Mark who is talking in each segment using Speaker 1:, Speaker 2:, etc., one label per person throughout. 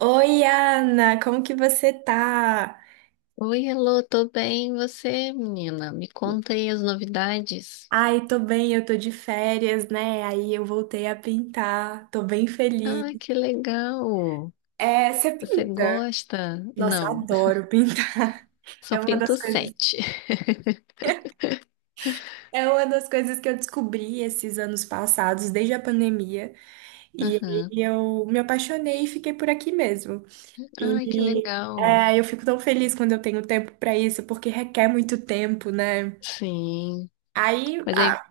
Speaker 1: Oi, Ana, como que você tá?
Speaker 2: Oi, Elô, tô bem. E você, menina? Me conta aí as novidades.
Speaker 1: Ai, tô bem, eu tô de férias, né? Aí eu voltei a pintar, tô bem feliz.
Speaker 2: Ah, que legal!
Speaker 1: É, você
Speaker 2: Você
Speaker 1: pinta?
Speaker 2: gosta?
Speaker 1: Nossa, eu
Speaker 2: Não,
Speaker 1: adoro pintar.
Speaker 2: só
Speaker 1: É uma das
Speaker 2: pinto
Speaker 1: coisas,
Speaker 2: sete.
Speaker 1: é uma das coisas que eu descobri esses anos passados, desde a pandemia, e aí
Speaker 2: Aham.
Speaker 1: eu me apaixonei e fiquei por aqui mesmo.
Speaker 2: Ai, que
Speaker 1: E
Speaker 2: legal!
Speaker 1: é, eu fico tão feliz quando eu tenho tempo pra isso, porque requer muito tempo, né?
Speaker 2: Sim.
Speaker 1: Aí,
Speaker 2: Mas aí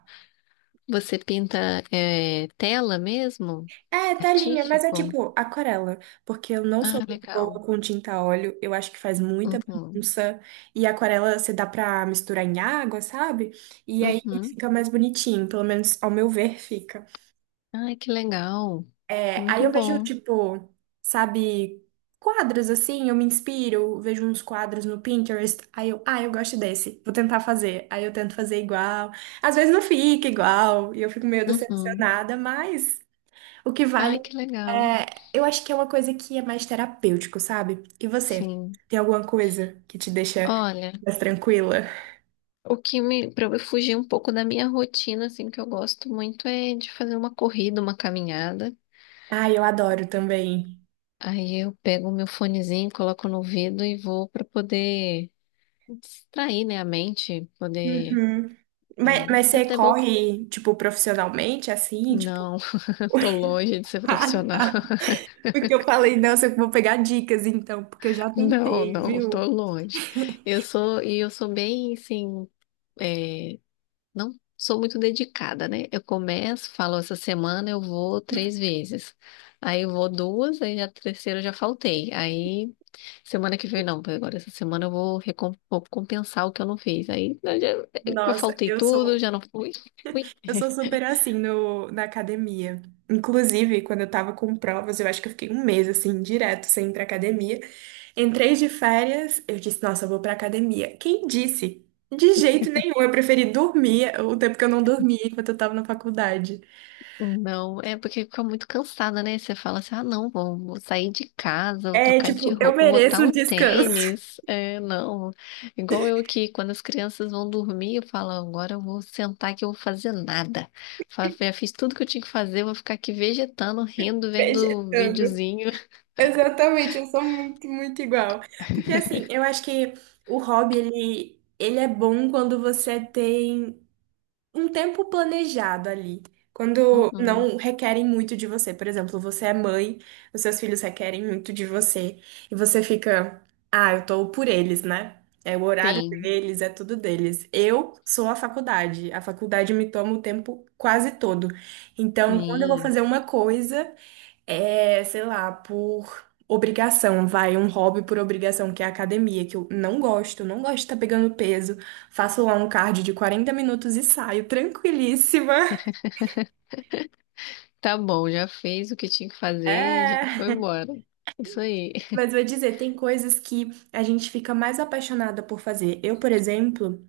Speaker 2: você pinta tela mesmo?
Speaker 1: é, telinha, mas é
Speaker 2: Artístico?
Speaker 1: tipo aquarela, porque eu não sou
Speaker 2: Ah,
Speaker 1: muito boa
Speaker 2: legal.
Speaker 1: com tinta a óleo, eu acho que faz muita
Speaker 2: Uhum.
Speaker 1: bagunça, e aquarela você dá pra misturar em água, sabe? E aí
Speaker 2: Uhum.
Speaker 1: fica mais bonitinho, pelo menos ao meu ver fica.
Speaker 2: Ai, que legal!
Speaker 1: É, aí
Speaker 2: Muito
Speaker 1: eu vejo,
Speaker 2: bom.
Speaker 1: tipo, sabe, quadros assim, eu me inspiro, vejo uns quadros no Pinterest, aí eu, ah, eu gosto desse, vou tentar fazer. Aí eu tento fazer igual, às vezes não fica igual, e eu fico meio
Speaker 2: Uhum.
Speaker 1: decepcionada, mas. O que vale
Speaker 2: Ai, que legal!
Speaker 1: é, eu acho que é uma coisa que é mais terapêutico, sabe? E você?
Speaker 2: Sim.
Speaker 1: Tem alguma coisa que te deixa
Speaker 2: Olha.
Speaker 1: mais tranquila?
Speaker 2: Para eu fugir um pouco da minha rotina, assim, que eu gosto muito é de fazer uma corrida, uma caminhada.
Speaker 1: Ah, eu adoro também.
Speaker 2: Aí eu pego o meu fonezinho, coloco no ouvido e vou para poder distrair, né, a mente, poder.
Speaker 1: Uhum. Mas,
Speaker 2: É,
Speaker 1: mas
Speaker 2: é
Speaker 1: você
Speaker 2: até bom.
Speaker 1: corre, tipo, profissionalmente, assim, tipo.
Speaker 2: Não, eu tô longe de ser
Speaker 1: Ah,
Speaker 2: profissional.
Speaker 1: tá. Porque eu falei, nossa, eu vou pegar dicas então, porque eu já
Speaker 2: Não,
Speaker 1: tentei,
Speaker 2: não, tô
Speaker 1: viu?
Speaker 2: longe. Eu sou bem, assim, é, não sou muito dedicada, né? Eu começo, falo, essa semana eu vou três vezes. Aí eu vou duas, aí a terceira eu já faltei. Aí semana que vem não, porque agora essa semana eu vou, vou compensar o que eu não fiz. Aí eu
Speaker 1: Nossa,
Speaker 2: faltei
Speaker 1: eu
Speaker 2: tudo,
Speaker 1: sou
Speaker 2: já não fui.
Speaker 1: Eu sou super assim no, na academia. Inclusive, quando eu tava com provas, eu acho que eu fiquei um mês assim, direto, sem ir pra academia. Entrei de férias, eu disse, nossa, eu vou pra academia. Quem disse? De jeito nenhum, eu preferi dormir o tempo que eu não dormia enquanto eu tava na faculdade.
Speaker 2: Não, é porque fica muito cansada, né? Você fala assim, ah, não, vou sair de casa, vou
Speaker 1: É,
Speaker 2: trocar de
Speaker 1: tipo, eu
Speaker 2: roupa, vou botar
Speaker 1: mereço um
Speaker 2: um
Speaker 1: descanso.
Speaker 2: tênis. É, não. Igual eu que, quando as crianças vão dormir, eu falo, agora eu vou sentar que eu vou fazer nada. Já fiz tudo que eu tinha que fazer, eu vou ficar aqui vegetando, rindo, vendo
Speaker 1: Vegetando.
Speaker 2: videozinho.
Speaker 1: Exatamente, eu sou muito, muito igual. Porque assim, eu acho que o hobby, ele é bom quando você tem um tempo planejado ali. Quando
Speaker 2: Uhum.
Speaker 1: não requerem muito de você. Por exemplo, você é mãe, os seus filhos requerem muito de você. E você fica, ah, eu tô por eles, né? É o horário
Speaker 2: Sim,
Speaker 1: deles, é tudo deles. Eu sou a faculdade. A faculdade me toma o tempo quase todo. Então, quando eu vou
Speaker 2: sim.
Speaker 1: fazer uma coisa. É, sei lá, por obrigação, vai, um hobby por obrigação, que é a academia, que eu não gosto, não gosto de estar pegando peso. Faço lá um cardio de 40 minutos e saio tranquilíssima.
Speaker 2: Tá bom, já fez o que tinha que fazer, e já foi
Speaker 1: É.
Speaker 2: embora. Isso aí.
Speaker 1: Mas vou dizer, tem coisas que a gente fica mais apaixonada por fazer. Eu, por exemplo,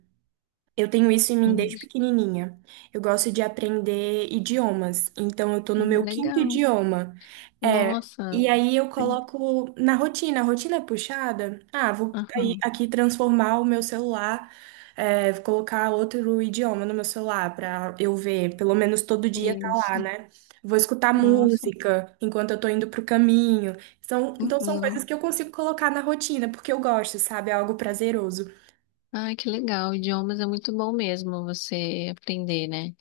Speaker 1: eu tenho isso em mim
Speaker 2: Uhum.
Speaker 1: desde pequenininha. Eu gosto de aprender idiomas, então eu tô no
Speaker 2: Ah,
Speaker 1: meu quinto
Speaker 2: legal.
Speaker 1: idioma. É,
Speaker 2: Nossa.
Speaker 1: e aí eu
Speaker 2: tem-
Speaker 1: coloco na rotina, a rotina é puxada. Ah, vou aí
Speaker 2: Aham.
Speaker 1: aqui transformar o meu celular, é, vou colocar outro idioma no meu celular pra eu ver, pelo menos todo dia tá lá,
Speaker 2: Isso.
Speaker 1: né? Vou escutar
Speaker 2: Nossa.
Speaker 1: música enquanto eu tô indo pro caminho. São, então são coisas
Speaker 2: Uhum.
Speaker 1: que eu consigo colocar na rotina, porque eu gosto, sabe? É algo prazeroso.
Speaker 2: Ai, que legal. Idiomas é muito bom mesmo você aprender, né?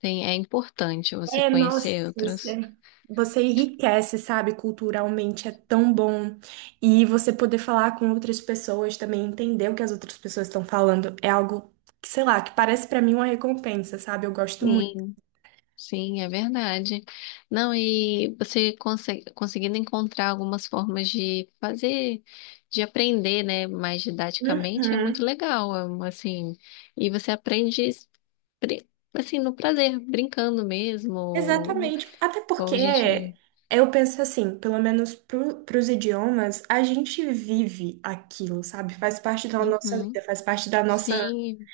Speaker 2: Tem, é importante você
Speaker 1: É, nossa,
Speaker 2: conhecer outros.
Speaker 1: você, você enriquece, sabe? Culturalmente é tão bom. E você poder falar com outras pessoas também, entender o que as outras pessoas estão falando, é algo que, sei lá, que parece pra mim uma recompensa, sabe? Eu gosto muito.
Speaker 2: Sim, sim, é verdade. Não, e você conseguindo encontrar algumas formas de fazer, de aprender, né, mais didaticamente, é muito
Speaker 1: Uhum.
Speaker 2: legal, é um, assim. E você aprende, pri- assim, no prazer, brincando mesmo.
Speaker 1: Exatamente. Até
Speaker 2: Ou
Speaker 1: porque
Speaker 2: a gente.
Speaker 1: eu penso assim, pelo menos para os idiomas, a gente vive aquilo, sabe? Faz parte da nossa vida,
Speaker 2: Uhum.
Speaker 1: faz parte da nossa
Speaker 2: Sim,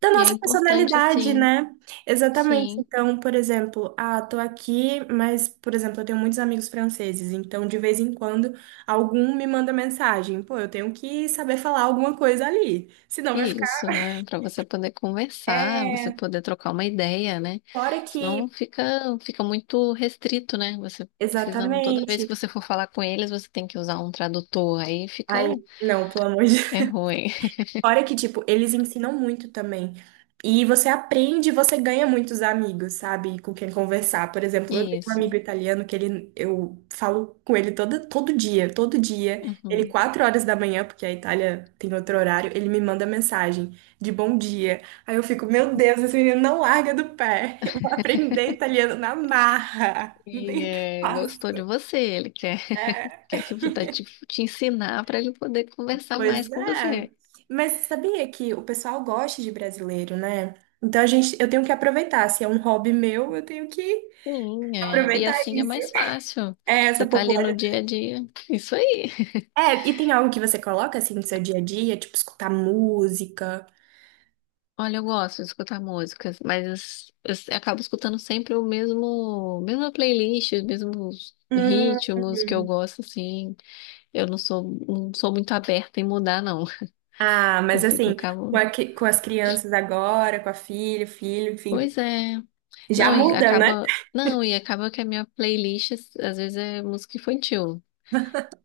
Speaker 1: da
Speaker 2: e é
Speaker 1: nossa
Speaker 2: importante,
Speaker 1: personalidade,
Speaker 2: sim,
Speaker 1: né? Exatamente.
Speaker 2: sim,
Speaker 1: Então, por exemplo, ah, tô aqui, mas, por exemplo, eu tenho muitos amigos franceses, então de vez em quando algum me manda mensagem. Pô, eu tenho que saber falar alguma coisa ali, senão vai ficar.
Speaker 2: isso, é para você poder conversar, você
Speaker 1: É,
Speaker 2: poder trocar uma ideia, né?
Speaker 1: fora
Speaker 2: Senão
Speaker 1: que.
Speaker 2: fica, fica muito restrito, né? Você precisando, toda vez
Speaker 1: Exatamente.
Speaker 2: que você for falar com eles, você tem que usar um tradutor, aí fica,
Speaker 1: Ai, não, pelo amor de
Speaker 2: é ruim.
Speaker 1: Fora que, tipo, eles ensinam muito também. E você aprende, você ganha muitos amigos, sabe? Com quem conversar. Por exemplo, eu tenho um amigo
Speaker 2: Isso.
Speaker 1: italiano que ele, eu falo com ele todo, todo dia, todo dia. Ele,
Speaker 2: Uhum.
Speaker 1: 4 horas da manhã, porque a Itália tem outro horário, ele me manda mensagem de bom dia. Aí eu fico, meu Deus, esse menino não larga do pé. Eu vou aprender italiano na marra. Não
Speaker 2: E
Speaker 1: tem o que
Speaker 2: é, gostou de
Speaker 1: fazer.
Speaker 2: você, ele quer, quer que tá te ensinar para ele poder conversar mais
Speaker 1: Pois
Speaker 2: com
Speaker 1: é.
Speaker 2: você.
Speaker 1: Mas sabia que o pessoal gosta de brasileiro, né? Então a gente, eu tenho que aproveitar. Se é um hobby meu, eu tenho que
Speaker 2: Sim, é. E
Speaker 1: aproveitar
Speaker 2: assim é
Speaker 1: isso.
Speaker 2: mais fácil.
Speaker 1: É,
Speaker 2: Você
Speaker 1: essa
Speaker 2: tá ali no
Speaker 1: popularidade.
Speaker 2: dia a dia. Isso aí.
Speaker 1: É, e tem algo que você coloca assim no seu dia a dia, tipo escutar música.
Speaker 2: Olha, eu gosto de escutar músicas, mas eu acabo escutando sempre o mesma playlist, os mesmos ritmos que eu
Speaker 1: Hum.
Speaker 2: gosto, assim. Eu não sou muito aberta em mudar, não.
Speaker 1: Ah,
Speaker 2: Eu
Speaker 1: mas
Speaker 2: fico,
Speaker 1: assim, com,
Speaker 2: acabo.
Speaker 1: a cri- com as crianças agora, com a filha, filho, enfim,
Speaker 2: Pois é.
Speaker 1: já
Speaker 2: Não, e
Speaker 1: muda, né?
Speaker 2: acaba. Não, e acaba que a minha playlist às vezes é música infantil.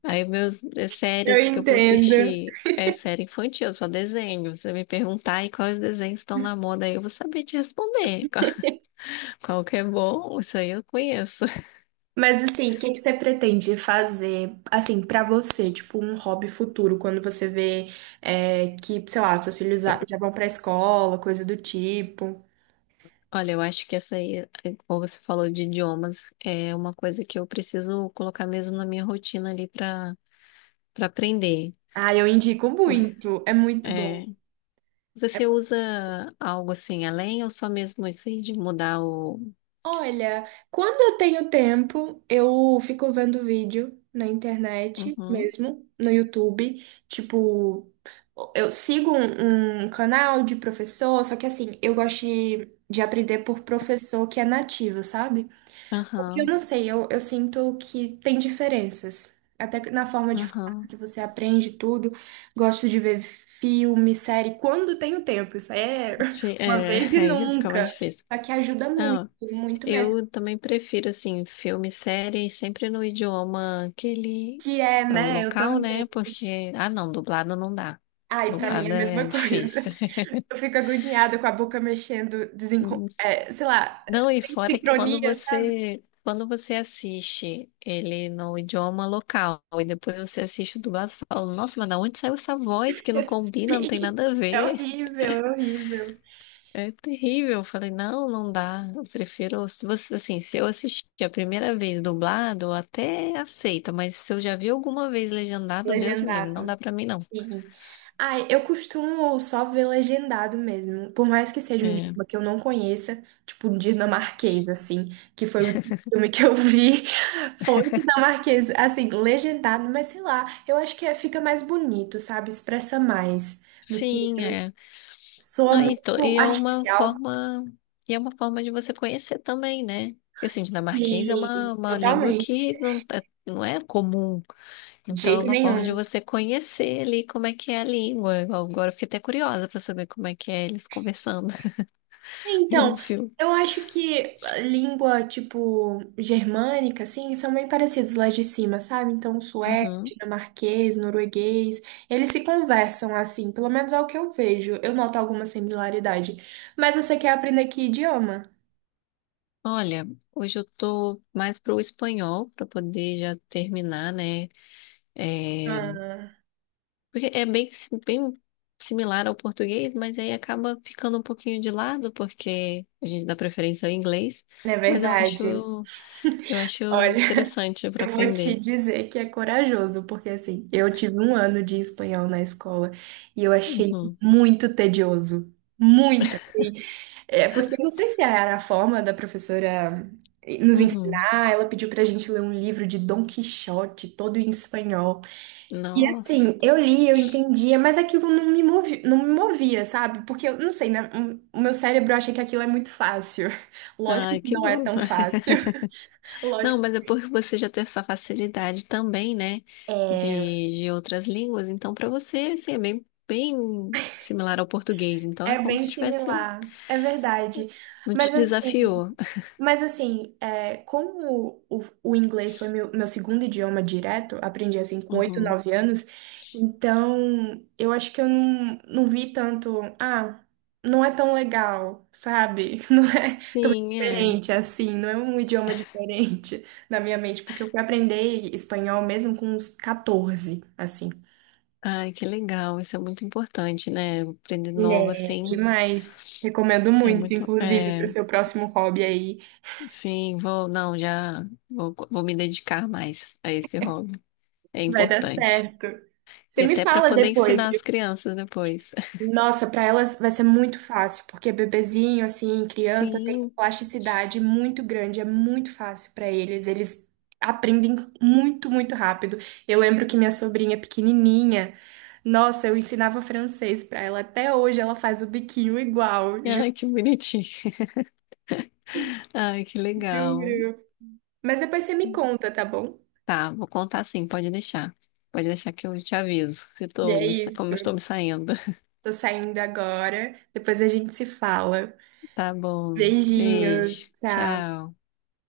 Speaker 2: Aí meus
Speaker 1: Eu
Speaker 2: séries que eu vou
Speaker 1: entendo.
Speaker 2: assistir é série infantil, só desenho. Você me perguntar aí quais desenhos estão na moda, aí eu vou saber te responder. Qual que é bom, isso aí eu conheço.
Speaker 1: Mas assim, o que que você pretende fazer, assim, pra você, tipo, um hobby futuro, quando você vê é, que, sei lá, seus filhos já já vão pra escola, coisa do tipo?
Speaker 2: Olha, eu acho que essa aí, como você falou de idiomas, é uma coisa que eu preciso colocar mesmo na minha rotina ali para aprender.
Speaker 1: Ah, eu indico
Speaker 2: Por-
Speaker 1: muito, é muito bom.
Speaker 2: É, você usa algo assim além ou só mesmo isso aí de mudar o.
Speaker 1: Olha, quando eu tenho tempo, eu fico vendo vídeo na internet
Speaker 2: Uhum,
Speaker 1: mesmo, no YouTube. Tipo, eu sigo um canal de professor, só que assim, eu gosto de aprender por professor que é nativo, sabe? Porque eu
Speaker 2: aham,
Speaker 1: não sei, eu sinto que tem diferenças. Até que na forma de falar,
Speaker 2: aham.
Speaker 1: que você aprende tudo. Gosto de ver filme, série, quando tenho tempo. Isso aí é
Speaker 2: Sim,
Speaker 1: uma
Speaker 2: é,
Speaker 1: vez e
Speaker 2: aí já fica mais
Speaker 1: nunca.
Speaker 2: difícil.
Speaker 1: Só que ajuda muito,
Speaker 2: Não,
Speaker 1: muito mesmo.
Speaker 2: eu também prefiro assim filme, série, sempre no idioma que ele
Speaker 1: Que é,
Speaker 2: é o
Speaker 1: né? Eu
Speaker 2: local,
Speaker 1: também.
Speaker 2: né? Porque ah, não, dublado não dá.
Speaker 1: Ai, pra mim é
Speaker 2: Dublado
Speaker 1: a
Speaker 2: é
Speaker 1: mesma coisa.
Speaker 2: difícil.
Speaker 1: Eu fico agoniada com a boca mexendo, desencon... é, sei lá,
Speaker 2: Não, e
Speaker 1: sem
Speaker 2: fora que quando
Speaker 1: sincronia, sabe?
Speaker 2: você quando você assiste ele no idioma local e depois você assiste o dublado, você fala, nossa, mas da onde saiu essa voz que não combina, não tem
Speaker 1: Sim,
Speaker 2: nada a
Speaker 1: é
Speaker 2: ver?
Speaker 1: horrível, é horrível.
Speaker 2: É terrível. Eu falei, não, não dá. Eu prefiro, se você, assim, se eu assistir a primeira vez dublado, eu até aceito, mas se eu já vi alguma vez
Speaker 1: E
Speaker 2: legendado, Deus me livre, não
Speaker 1: agendado.
Speaker 2: dá pra mim não.
Speaker 1: Sim. Ai, eu costumo só ver legendado mesmo, por mais que seja um
Speaker 2: É.
Speaker 1: idioma que eu não conheça, tipo um dinamarquês, assim, que foi o último filme que eu vi, foi dinamarquês, assim, legendado, mas sei lá, eu acho que é- fica mais bonito, sabe? Expressa mais do que
Speaker 2: Sim, é.
Speaker 1: soa
Speaker 2: Não,
Speaker 1: muito
Speaker 2: e é uma
Speaker 1: artificial.
Speaker 2: forma, e é uma forma de você conhecer também, né? Porque assim, dinamarquês é
Speaker 1: Sim,
Speaker 2: uma língua
Speaker 1: totalmente.
Speaker 2: que não, não é comum.
Speaker 1: De
Speaker 2: Então é
Speaker 1: jeito
Speaker 2: uma forma de
Speaker 1: nenhum.
Speaker 2: você conhecer ali como é que é a língua. Agora eu fiquei até curiosa para saber como é que é eles conversando
Speaker 1: É,
Speaker 2: em
Speaker 1: então,
Speaker 2: um filme.
Speaker 1: eu acho que a língua, tipo, germânica, assim, são bem parecidos lá de cima, sabe? Então, sueco,
Speaker 2: Uhum.
Speaker 1: dinamarquês, norueguês, eles se conversam assim, pelo menos é o que eu vejo. Eu noto alguma similaridade. Mas você quer aprender que idioma?
Speaker 2: Olha, hoje eu tô mais pro espanhol para poder já terminar, né? É,
Speaker 1: Ah,
Speaker 2: porque é bem similar ao português, mas aí acaba ficando um pouquinho de lado, porque a gente dá preferência ao inglês,
Speaker 1: é
Speaker 2: mas eu
Speaker 1: verdade.
Speaker 2: acho, eu acho
Speaker 1: Olha.
Speaker 2: interessante para
Speaker 1: Eu vou te
Speaker 2: aprender.
Speaker 1: dizer que é corajoso, porque assim, eu tive um ano de espanhol na escola e eu achei
Speaker 2: Uhum,
Speaker 1: muito tedioso. Muito, assim. É, porque eu não sei se era a forma da professora nos
Speaker 2: uhum.
Speaker 1: ensinar, ela pediu pra gente ler um livro de Dom Quixote, todo em espanhol. E
Speaker 2: Nossa,
Speaker 1: assim, eu li, eu entendia, mas aquilo não me movia, sabe? Porque eu não sei, né? O meu cérebro acha que aquilo é muito fácil. Lógico
Speaker 2: ai,
Speaker 1: que
Speaker 2: que
Speaker 1: não é
Speaker 2: bom.
Speaker 1: tão fácil. Lógico.
Speaker 2: Não, mas é por você já ter essa facilidade também, né, de outras línguas, então para você, assim, é bem, bem similar ao português, então
Speaker 1: É
Speaker 2: é como
Speaker 1: bem
Speaker 2: se tivesse,
Speaker 1: similar, é verdade.
Speaker 2: não
Speaker 1: Mas
Speaker 2: te
Speaker 1: assim,
Speaker 2: desafiou.
Speaker 1: mas assim, é, como o inglês foi meu segundo idioma direto, aprendi assim com 8,
Speaker 2: Uhum.
Speaker 1: 9 anos, então eu acho que eu não vi tanto, ah, não é tão legal, sabe? Não é tão
Speaker 2: Sim, é.
Speaker 1: diferente assim, não é um idioma diferente na minha mente, porque eu fui aprender espanhol mesmo com uns 14, assim.
Speaker 2: Ai, que legal, isso é muito importante, né? Aprender novo
Speaker 1: É,
Speaker 2: assim
Speaker 1: demais. Recomendo
Speaker 2: é
Speaker 1: muito,
Speaker 2: muito.
Speaker 1: inclusive, para o
Speaker 2: É,
Speaker 1: seu próximo hobby aí.
Speaker 2: sim, vou, não, já vou me dedicar mais a esse hobby. É
Speaker 1: Vai dar
Speaker 2: importante.
Speaker 1: certo.
Speaker 2: E
Speaker 1: Você me
Speaker 2: até para
Speaker 1: fala
Speaker 2: poder
Speaker 1: depois.
Speaker 2: ensinar as crianças depois.
Speaker 1: Nossa, para elas vai ser muito fácil, porque bebezinho, assim, criança, tem uma
Speaker 2: Sim,
Speaker 1: plasticidade muito grande, é muito fácil para eles. Eles aprendem muito, muito rápido. Eu lembro que minha sobrinha pequenininha, nossa, eu ensinava francês para ela. Até hoje ela faz o biquinho igual, juro,
Speaker 2: ai, que bonitinho. Ai, que legal.
Speaker 1: juro. Mas depois você me conta, tá bom?
Speaker 2: Tá, vou contar sim, pode deixar. Pode deixar que eu te aviso se
Speaker 1: E
Speaker 2: tô
Speaker 1: é isso.
Speaker 2: como eu estou me saindo.
Speaker 1: Tô saindo agora. Depois a gente se fala.
Speaker 2: Tá bom,
Speaker 1: Beijinhos.
Speaker 2: beijo,
Speaker 1: Tchau.
Speaker 2: tchau.